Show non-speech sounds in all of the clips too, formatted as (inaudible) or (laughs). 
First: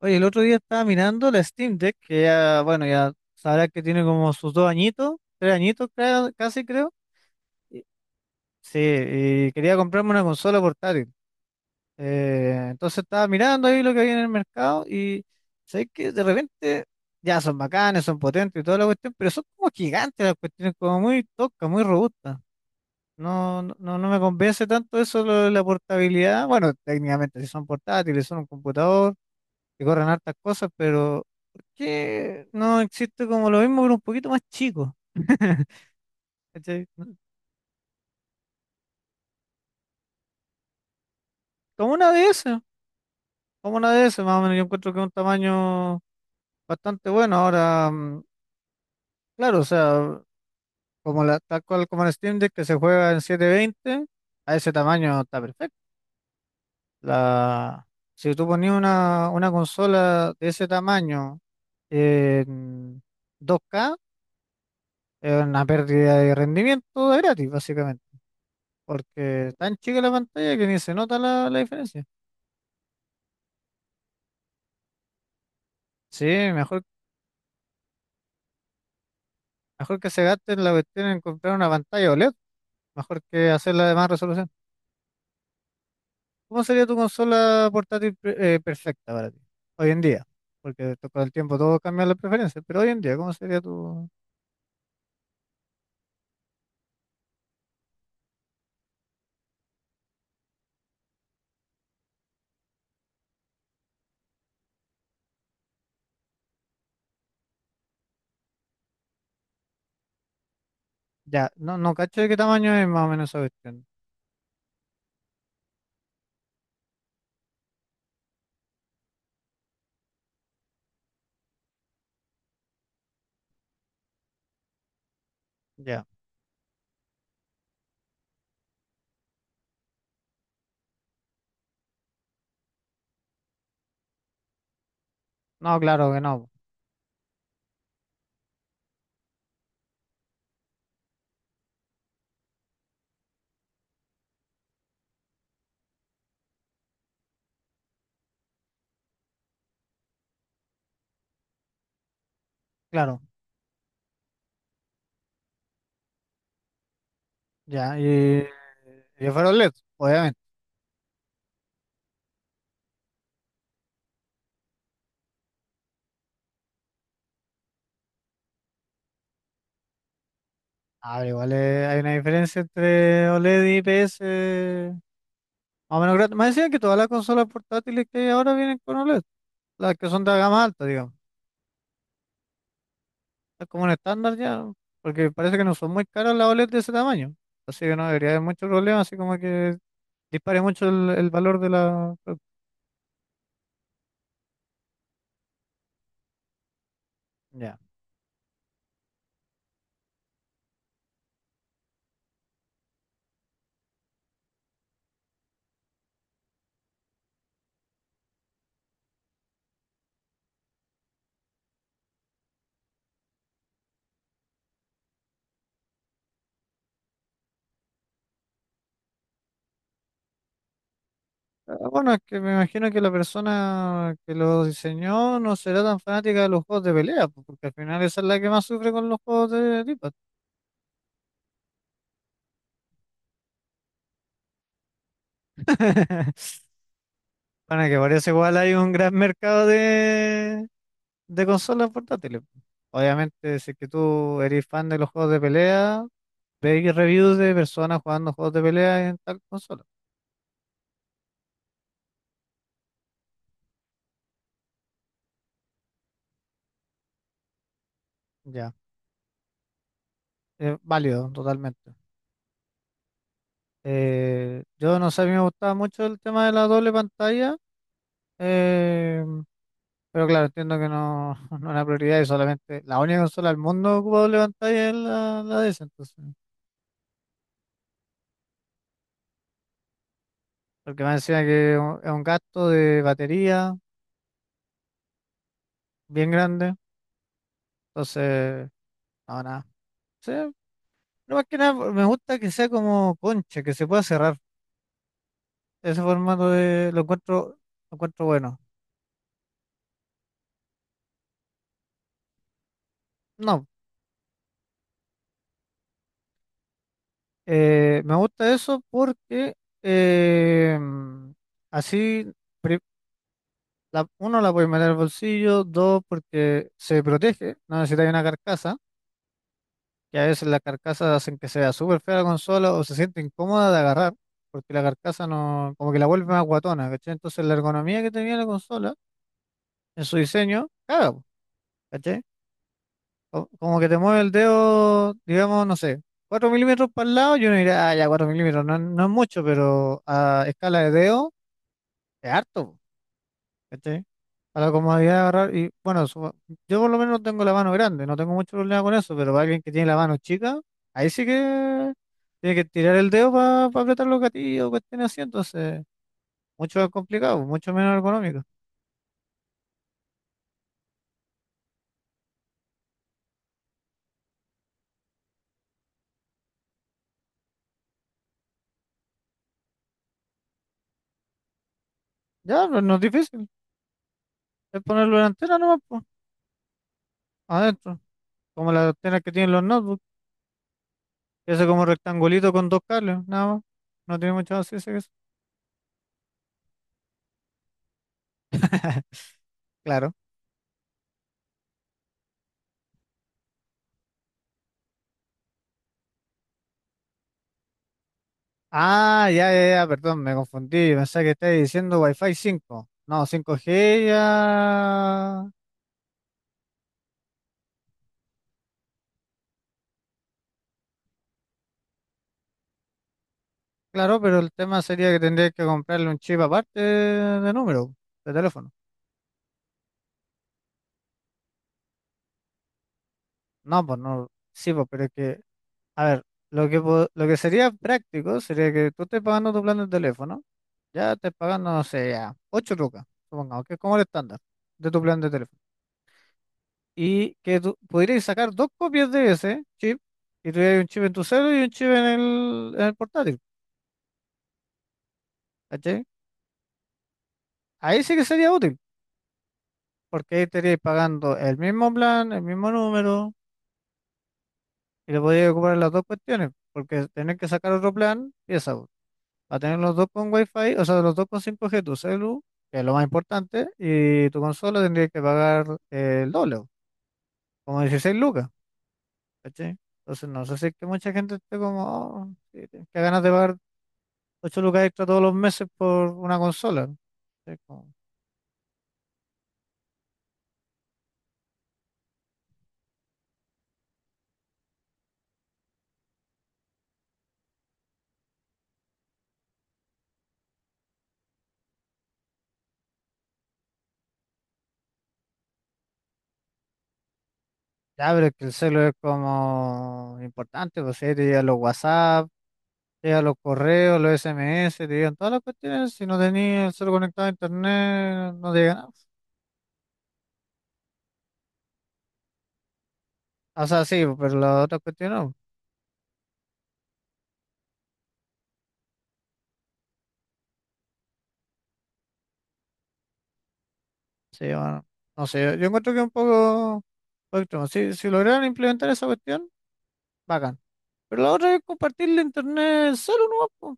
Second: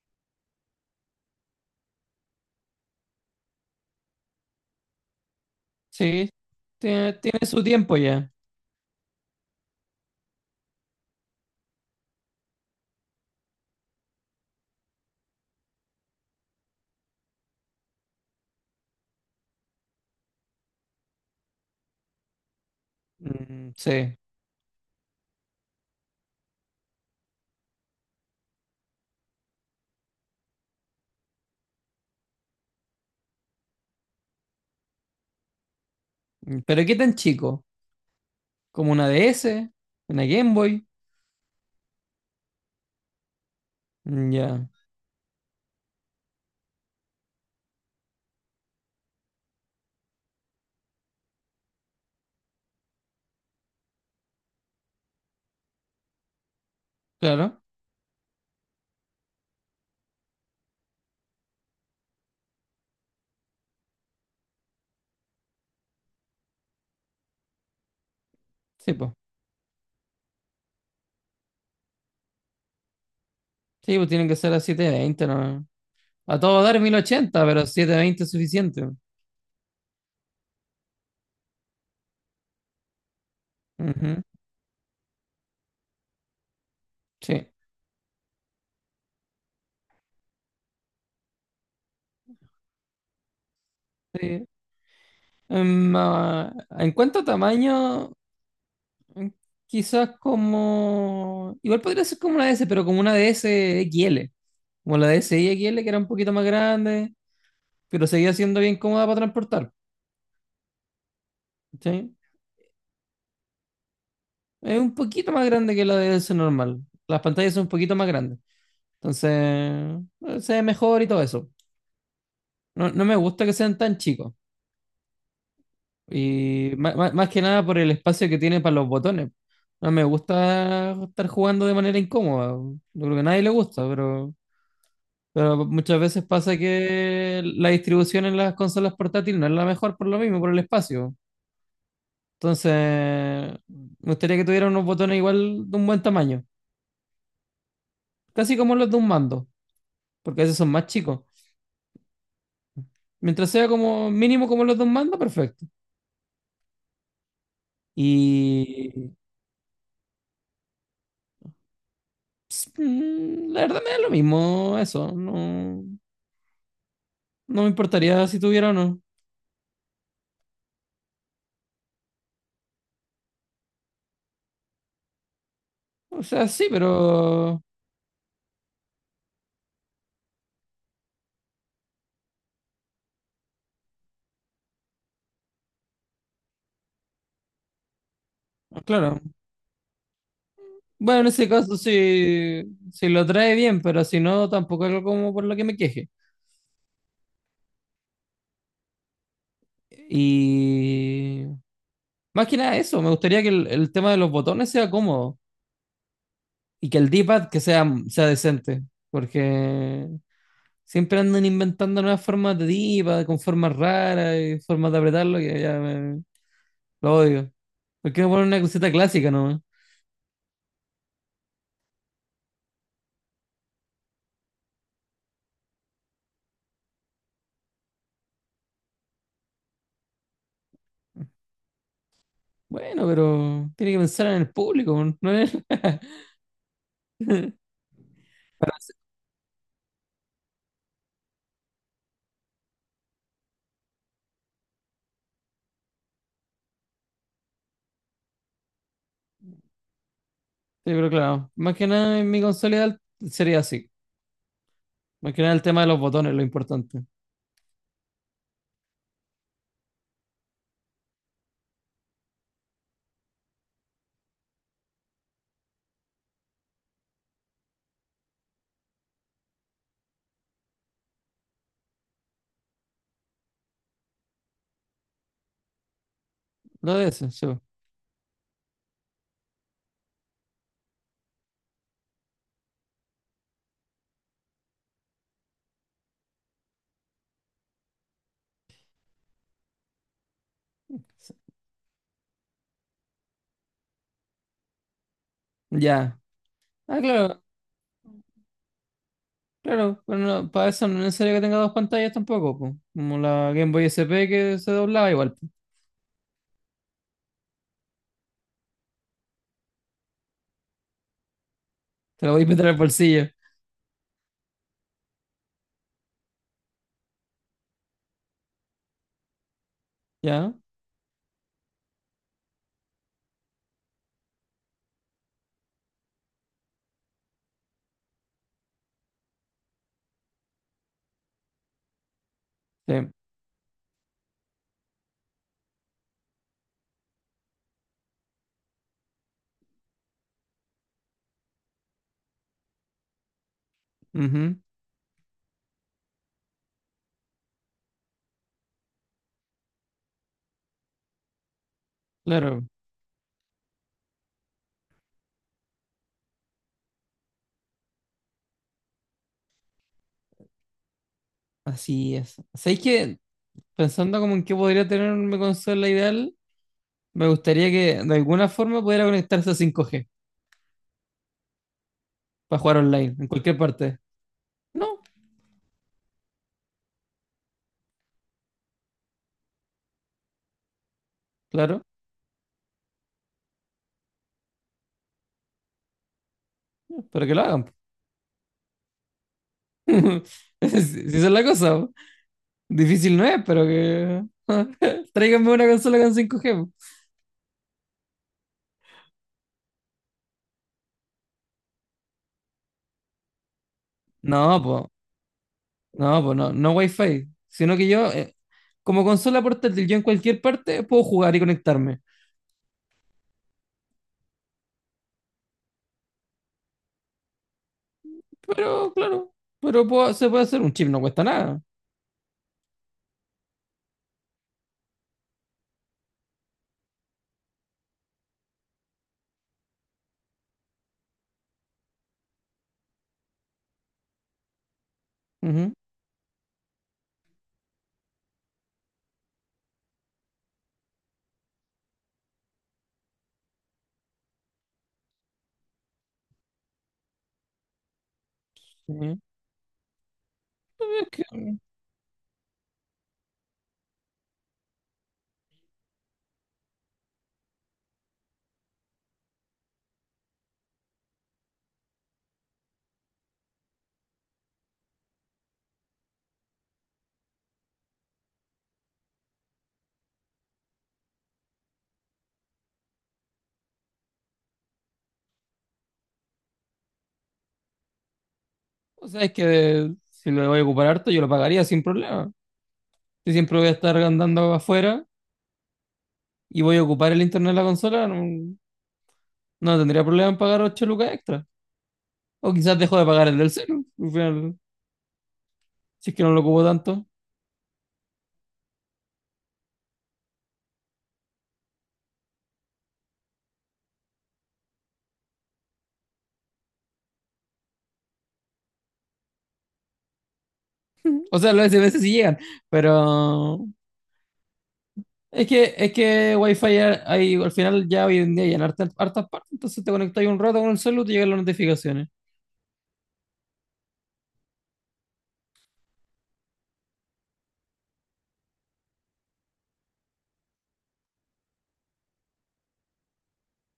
Oye, el otro día estaba mirando la Steam Deck, que ya, bueno, ya sabrás que tiene como sus dos añitos, tres añitos Sí, casi creo. tiene su Y- tiempo ya. Sí, y quería comprarme una consola portátil. Entonces estaba mirando ahí lo que había en el mercado y sé que de repente ya son bacanes, son potentes y toda la cuestión, pero son como gigantes las cuestiones, como muy toscas, muy robustas. No, Mm, no, no sí. me convence tanto eso lo de la portabilidad. Bueno, técnicamente si son portátiles, son un computador que corren hartas cosas, pero ¿por qué no existe como lo mismo, pero un poquito más chico? (laughs) Pero ¿Cachai? ¿qué tan chico? ¿Como una DS? ¿Una Game Boy? Como una DS, como una DS, Mm, más o menos, yo ya, encuentro que es un tamaño bastante bueno. Ahora, claro, o sea, tal cual como el Steam Deck que se juega en 720, a ese tamaño está perfecto. claro. La, si tú ponías una consola de ese tamaño en 2K, es una pérdida de rendimiento de gratis, básicamente. Sí, pues. Porque es tan chica la pantalla que ni se nota la diferencia. Sí, pues tienen que ser a 720, ¿no? Sí, A todo dar mejor, 1080, pero 720 es suficiente. mejor que se gasten la cuestión en comprar una pantalla OLED, mejor que hacerla de más Ujú. resolución. ¿Cómo sería tu Sí. consola portátil perfecta para ti? Hoy en día, porque con el tiempo todo cambia las preferencias, pero hoy en día, ¿cómo sería tu...? Sí. Em, ah, en cuanto a tamaño, mm, quizás como igual podría ser como una DS, pero como una DS XL. Como la DSi XL, que era un poquito más grande, pero seguía siendo bien cómoda para transportar. Ya, no, no Sí. cacho de qué tamaño es más o menos esa cuestión. Es un poquito más grande que la de ese normal. Las pantallas son un poquito más grandes. Entonces, se ve mejor y todo eso. No, no me gusta que sean tan chicos. Ya, Y más que nada por el espacio que tiene para los botones. No me gusta estar jugando de manera incómoda. Yo creo que a nadie le gusta, pero no, muchas claro que veces no, pasa que la distribución en las consolas portátiles no es la mejor por lo mismo, por el espacio. Entonces, me gustaría que tuviera unos botones igual de un buen tamaño. Casi como los de un mando, porque a veces son más chicos. claro, Mientras sea como mínimo como los dos mandos, perfecto. ya, y, Y y fuera OLED, obviamente. La verdad me da lo mismo eso, no, no me importaría si tuviera o no. Ah, pero igual hay una diferencia entre OLED y IPS. Más o menos O gratis. sea, Más sí, decían que todas las consolas pero portátiles que hay ahora vienen con OLED, las que son de gama alta, digamos. Es como un estándar ya, porque parece que no son muy caras las OLED de ese tamaño. Así que no debería haber mucho problema, así claro. como que dispare mucho el, Bueno, en el ese valor de caso la... sí, si lo trae bien, pero si no, tampoco es algo como por lo que me queje. Ya. Y más que nada eso, me gustaría que el tema de los botones sea cómodo, y que el D-pad que sea decente, porque siempre andan inventando nuevas formas de diva, con formas raras y formas de apretarlo, que ya lo odio. ¿Por qué no ponen una cosita clásica nomás? Ah, bueno, es que me imagino que la persona que lo diseñó no será tan fanática de los juegos de pelea, pues, porque al final esa es la que más sufre con los juegos de tipo. Bueno, pero tiene que pensar en el público, ¿no es? (laughs) (laughs) Bueno, que parece igual hay un gran mercado de consolas portátiles. Obviamente, si es que tú eres fan de los juegos de pelea, veis reviews de personas jugando juegos de pelea en tal consola. Sí, pero claro, más que nada en mi consola ideal sería así. Más que nada el tema de los botones, lo importante. Ya, válido, totalmente. Yo no sé, a mí me gustaba mucho el tema de la doble pantalla, eh, pero claro, entiendo que no, (laughs) no es una prioridad y solamente la única consola del mundo que ocupa doble pantalla es la DS, entonces. Lo de eso, sí. Porque me decía que es un gasto de batería bien grande, entonces, no, nada. Sí, no, más que nada, me gusta que sea como concha, que se pueda cerrar. Ese Ya. formato de, Ah, lo claro, encuentro, lo encuentro bueno. claro. Pero no, para eso no es necesario que tenga dos pantallas tampoco, po. Como la No, Game Boy S P, que se doblaba igual, po. Me gusta eso porque eh, Te así, la voy a meter al pri- bolsillo. Uno, la puede meter al bolsillo, dos, porque se protege, no necesita una carcasa, que a veces Ya. las carcasas hacen que sea súper fea la consola o se siente incómoda de agarrar, porque la carcasa no, como que la vuelve más guatona, ¿cachai? Entonces la ergonomía que tenía la consola en su diseño, caga, po, ¿cachai? Sí. Como que te mueve el dedo, digamos, no sé, 4 milímetros para el lado, yo uno diría, ah, ya 4 milímetros, no, no es mucho, pero a escala de dedo es harto, po, ¿cachai? Ujú. Para la comodidad de agarrar, y bueno, yo por lo menos tengo la mano grande, no tengo mucho problema con eso, pero para alguien que tiene la mano chica, ahí sí que tiene Claro. que tirar el dedo para apretar los gatillos, cuestiones así, entonces, mucho más complicado, mucho menos ergonómico. Así es. ¿Sabéis que, pensando como en qué podría tener una consola ideal, me gustaría que de alguna forma pudiera conectarse a 5G para Ya, jugar pero no es online en difícil, cualquier parte? es No, ponerlo en la antena nomás, po, adentro, como las antenas que tienen los notebooks. Eso claro, como rectangulito con dos cables, nada más. No tiene mucho más ciencia que eso. pero que lo hagan, po. (laughs) Claro. (laughs) Si esa es la cosa, po. Difícil no es, pero que (laughs) tráiganme una consola con 5G, po. Ah, ya, ya, ya, perdón, me confundí. Yo pensaba que estabas diciendo Wi-Fi 5. No, 5G No, pues, ya. no, pues no, no Wi-Fi, sino que yo como consola portátil yo en cualquier parte puedo jugar y conectarme. Claro, pero el tema sería que tendrías que comprarle un chip aparte de número, de teléfono. Pero claro, pero se puede hacer un chip, no cuesta nada. No, pues no. Sí, pues, pero es que, a ver, lo que, lo que sería práctico sería que tú estés pagando tu plan de teléfono. Ya estés pagando, no sé, ya, 8 lucas, supongamos, que es como el estándar de tu plan de teléfono. Ujú. Y que tú podrías sacar dos copias de ese chip y tuvieras un chip en tu celular y un chip en el portátil. ¿Cachai? Ahí sí que sería útil, porque ahí estarías pagando el Sí. mismo plan, el mismo número y le podrías ocupar las dos cuestiones, porque tener que sacar otro plan, pieza, va a tener los dos con Wi-Fi, o sea, los dos con 5G tu celu, que es lo más importante, y tu consola tendría que pagar el doble, como 16 lucas, ¿cachai? Entonces, no sé si es que mucha gente esté como, oh, sí, que ganas de pagar 8 lucas extra todos los meses por una consola. Es como, O sea, es que si lo voy a ocupar harto, yo lo pagaría sin problema. Si siempre voy a estar andando afuera y voy a ocupar el internet de la consola, no no tendría problema en pagar 8 lucas extra. O quizás dejo de pagar el del celu, al final, si es que no lo ocupo tanto. ya, pero es que el celo es como importante, pues ahí te llegan los WhatsApp, te llegan los correos, los SMS, te llegan todas las cuestiones. Si no tenías el celo conectado a internet, no te llega nada. O sea, las veces sí llegan, O pero sea, sí, pero las otras cuestiones no. es que Wi-Fi ya hay, al final ya hoy en día hay en hartas, hartas partes, entonces te conectas un rato con el celu y te llegan las notificaciones. Sí, bueno, no sé, yo encuentro que es un poco extremo. Si lograron implementar esa cuestión, bacán. Pero la otra es compartir la internet solo, ¿no?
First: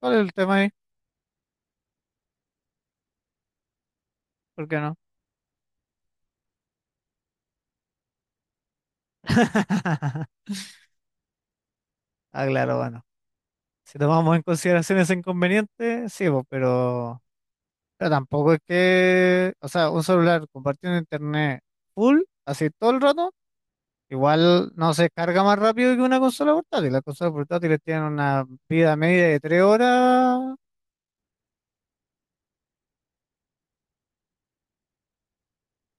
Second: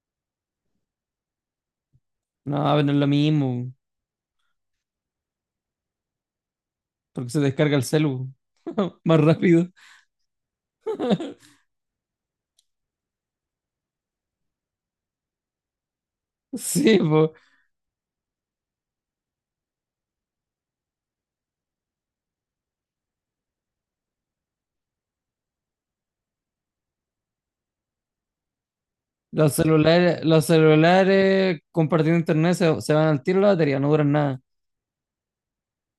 ¿Cuál es el tema ahí? No, pero no es lo mismo, ¿Por qué no? porque se descarga el celu (laughs) más rápido. (laughs) Ah, claro, bueno. Si tomamos en consideración ese inconveniente, sí, pues, Sí, po. pero tampoco es que, o sea, un celular compartiendo internet full, así todo el rato, igual no se carga más rápido que una consola portátil. Las consolas portátiles tienen una vida media de Los tres celulares, horas, los celulares compartiendo internet se van al tiro la batería, no duran nada.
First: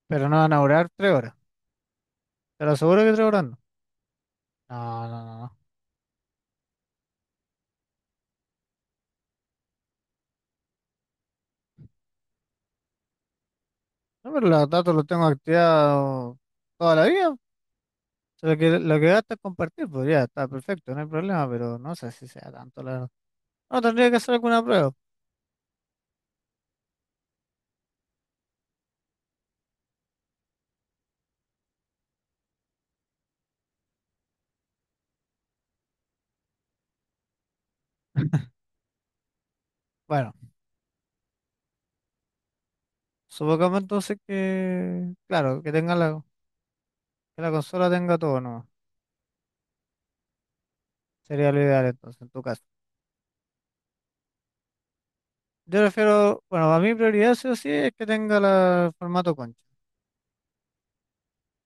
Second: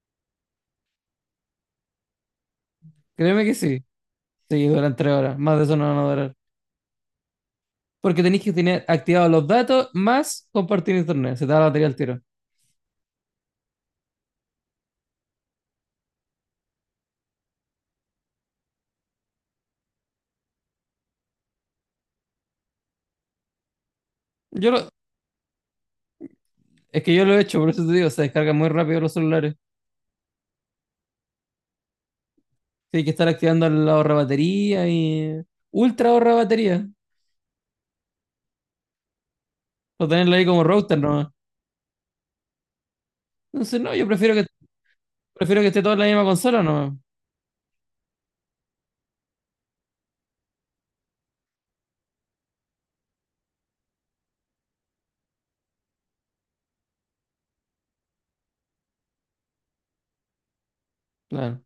pero no van a durar 3 horas. Te lo aseguro que 3 horas Créeme que no. sí. Sí, duran No, no, 3 horas. no. No, Más de eso no van a durar. Porque tenéis que tener activados los datos más compartir internet. Se te va la batería al tiro. no, pero los datos los tengo activados toda la vida. O sea, lo que gasta es compartir, pues ya está perfecto, no hay problema, pero no sé si sea tanto, la verdad. No, tendría que hacer alguna Yo lo- prueba. es que yo lo he hecho, por eso te digo, se descargan muy rápido los celulares. Sí, hay que estar activando la ahorra batería y ultra ahorra batería. O Bueno. tenerlo ahí como router nomás. Supongamos Entonces, no, yo entonces prefiero que que, claro, prefiero que esté toda en la misma consola nomás. que la consola tenga todo nomás. Sería lo ideal entonces, en tu caso. Yo prefiero, bueno, a mi prioridad sí o sí es que tenga el formato concha, Claro.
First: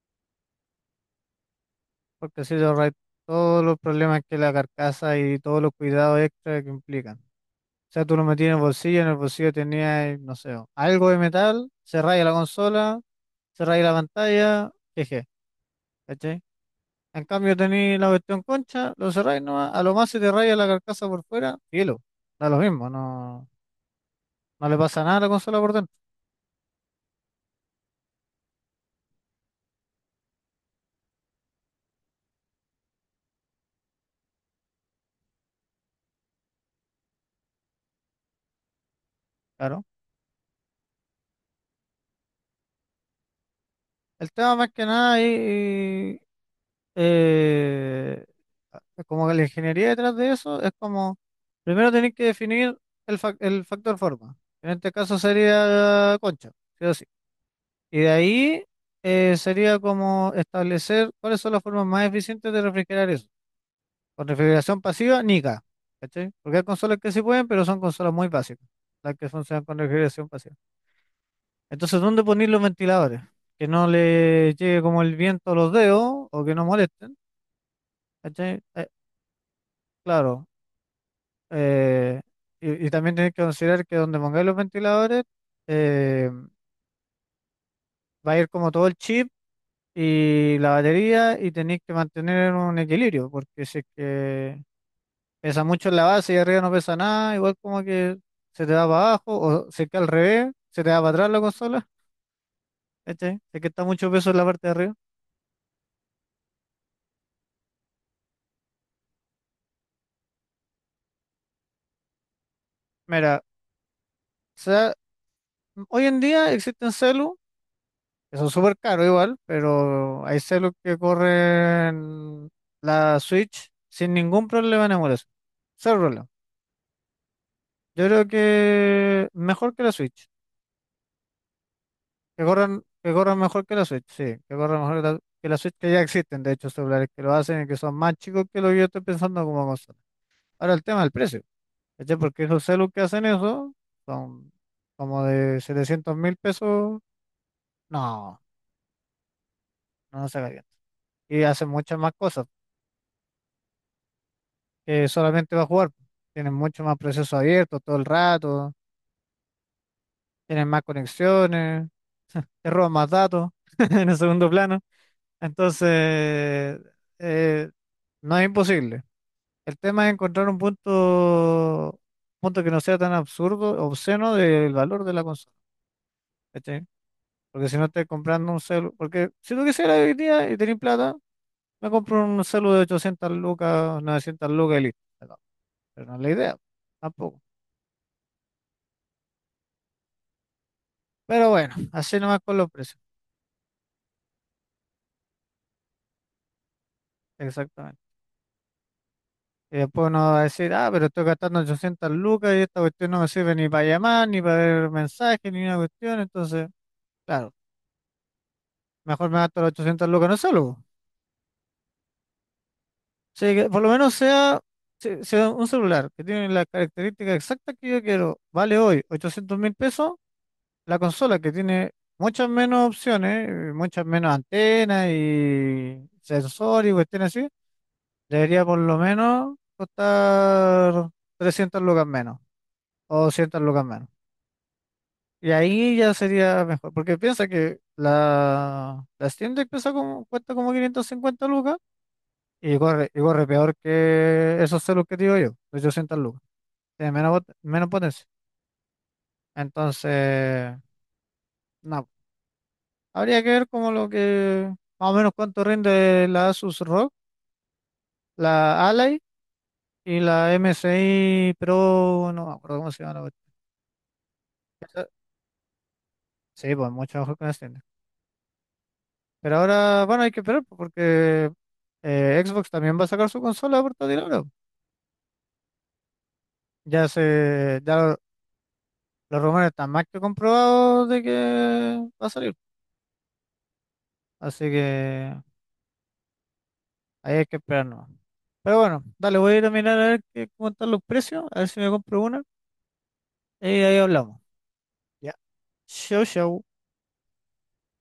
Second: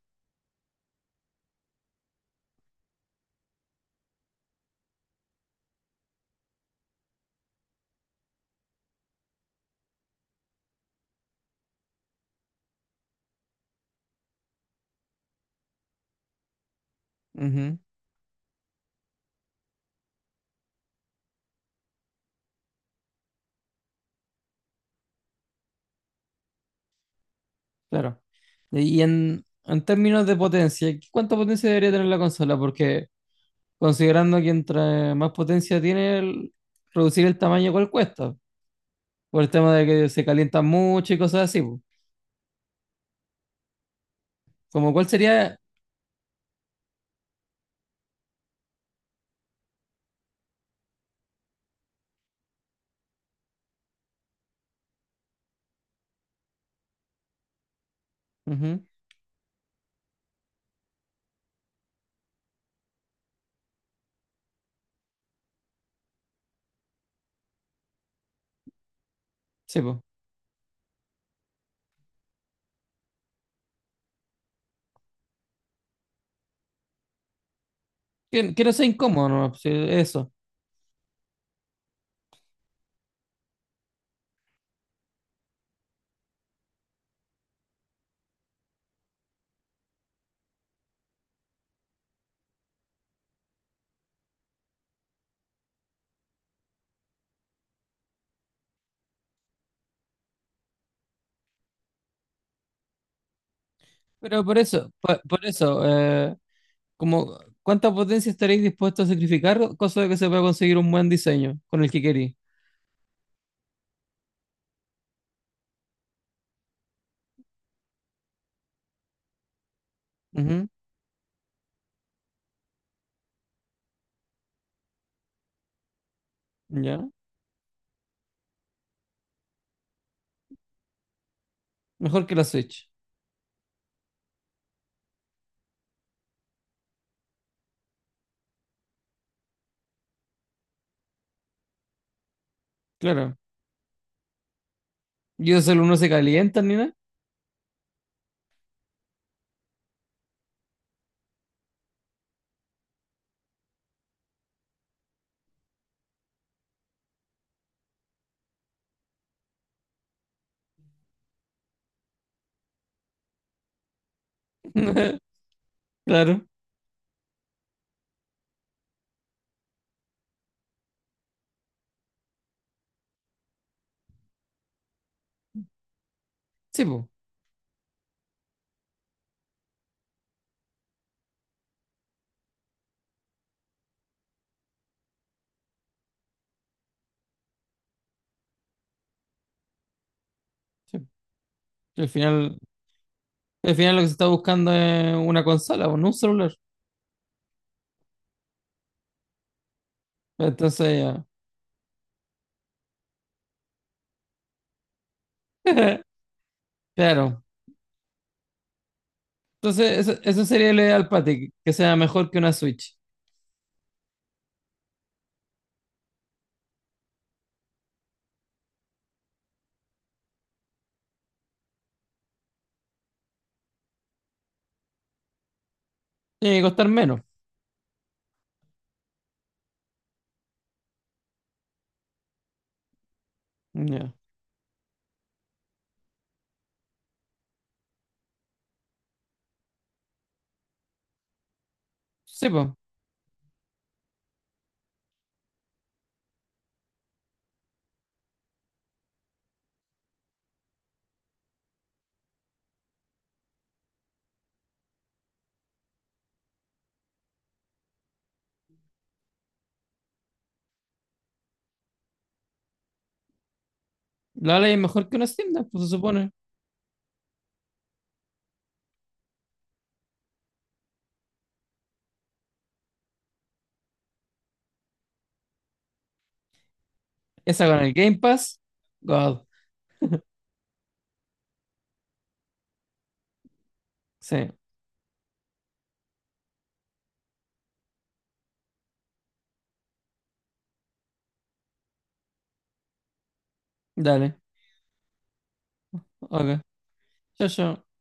porque así te ahorras todos los problemas que la carcasa y todos los cuidados extra que implican. O sea, tú lo metías en el bolsillo tenías, no sé, algo de metal, se raya la consola, se raya la pantalla, jeje, ¿cachai? En cambio Ujú. tenéis la cuestión concha, lo cerráis nomás, a lo más se te raya la carcasa por fuera, cielo, da lo mismo, no, no le pasa nada a la consola por dentro, Claro. Y en términos de potencia, ¿cuánta potencia debería tener la consola? Porque considerando que entre más potencia tiene, reducir el tamaño igual cuesta. Por el tema claro. de que se calientan mucho y cosas así, po. El tema más que Como cuál nada sería. ahí, eh, como que la ingeniería detrás de eso es como, primero tenéis que definir el factor forma, en este caso sería concha, sí o sí. Y de ahí Ujú, sería como establecer cuáles son las formas más eficientes de refrigerar eso. Con refrigeración pasiva, nica, ¿cachai? Porque hay consolas que sí pueden, pero son consolas muy básicas, las que funcionan con sí, po. refrigeración pasiva. Entonces, ¿dónde poner los ventiladores? Que no le llegue como el viento a los dedos o que no molesten. Que, ¿Cachai? que no sea incómodo, ¿no? Sí, eso. Claro. eh, y también tenés que considerar que donde pongáis los ventiladores eh, va a ir como todo el chip y la batería y tenéis que mantener un equilibrio, porque si es que pesa mucho en la base y arriba no pesa nada, igual como que se te va para abajo, o se queda al revés, se te va para atrás la consola, ¿cachai? Se que está mucho peso en Pero la por parte de eso, arriba. Por eso, como, ¿cuánta potencia estaréis dispuestos a sacrificar? Cosa de que se pueda conseguir un buen diseño con el que queréis. Mira, o sea, hoy en día existen celu, que son súper caros igual, pero hay celu que corren la Switch sin ningún problema en emulación. Cero problema. Ujú, ya. Yo creo que mejor que la Switch. Mejor que Que la corran, Switch. que corran mejor que la Switch, sí, que corran mejor que la Switch, que ya existen, de hecho, celulares que lo hacen y que son más chicos que lo que yo estoy pensando como consola. Ahora el tema del precio, ¿cachai? Porque esos celus que hacen Claro. eso son como Y de esos alumnos se setecientos mil calienta ni nada. pesos, no, no se calienta. Y hacen muchas más cosas que solamente va a jugar. Tienen mucho más proceso abierto todo el rato, tienen más conexiones, (laughs) te roban más datos (laughs) en el segundo plano. (laughs) Claro. Entonces, eh, no es imposible. El tema es encontrar un punto que no sea tan absurdo, obsceno del valor de la consola, ¿cachai? Sí, pues. Porque si no estás comprando un celu, porque si tú quisieras hoy día y tenés plata, me compro un celu de 800 lucas, 900 lucas y listo. Pero no es la idea, tampoco. Pero bueno, Al así nomás con final, los precios, al final lo que se está buscando es una consola, o no un celular. exactamente. Y después uno va a decir, ah, pero Entonces, estoy gastando 800 lucas y esta cuestión no me sirve ni para llamar, ni para ver mensajes, ni una ya. cuestión, entonces, (laughs) Claro. claro, mejor me gasto los Entonces, 800 eso, lucas en un eso sería celu. el ideal para ti, que sea mejor que una Switch. Sí, que por lo menos sea, sea un celular que tiene la característica exacta que yo quiero. Vale hoy 800.000 pesos. La consola que tiene muchas menos opciones, muchas menos antenas y Tiene que costar sensores y menos. cuestiones así, debería por lo menos costar 300 lucas menos o 200 lucas menos. Ya. Y ahí ya sería mejor, porque piensa que la Steam Deck pesa como, cuesta como 550 lucas Sí, pues. y corre peor que esos celos que te digo yo, 800 lucas. Tiene menos, menos potencia. Entonces, no. Habría que ver como lo que, más o menos cuánto rinde la Asus ROG, la Ally y la MSI Pro, no me acuerdo cómo se llama la cuestión. La ley es Esa- mejor que una Steam Deck, pues se supone. Sí, pues mucho mejor con una Steam Deck. Pero ahora, bueno, hay que esperar pues, porque Xbox también va a sacar su consola portátil ahora. Ya Esa con se, el ya lo- Game Pass. los God. rumores están más que comprobados de que va a salir. Sí. Así que ahí hay que esperar nomás. Pero bueno, dale, voy a ir a mirar a ver qué, cómo están los precios, a ver si me compro una. Y ahí Dale. hablamos. Ya. Chau, Ok. chau. Chao, chao.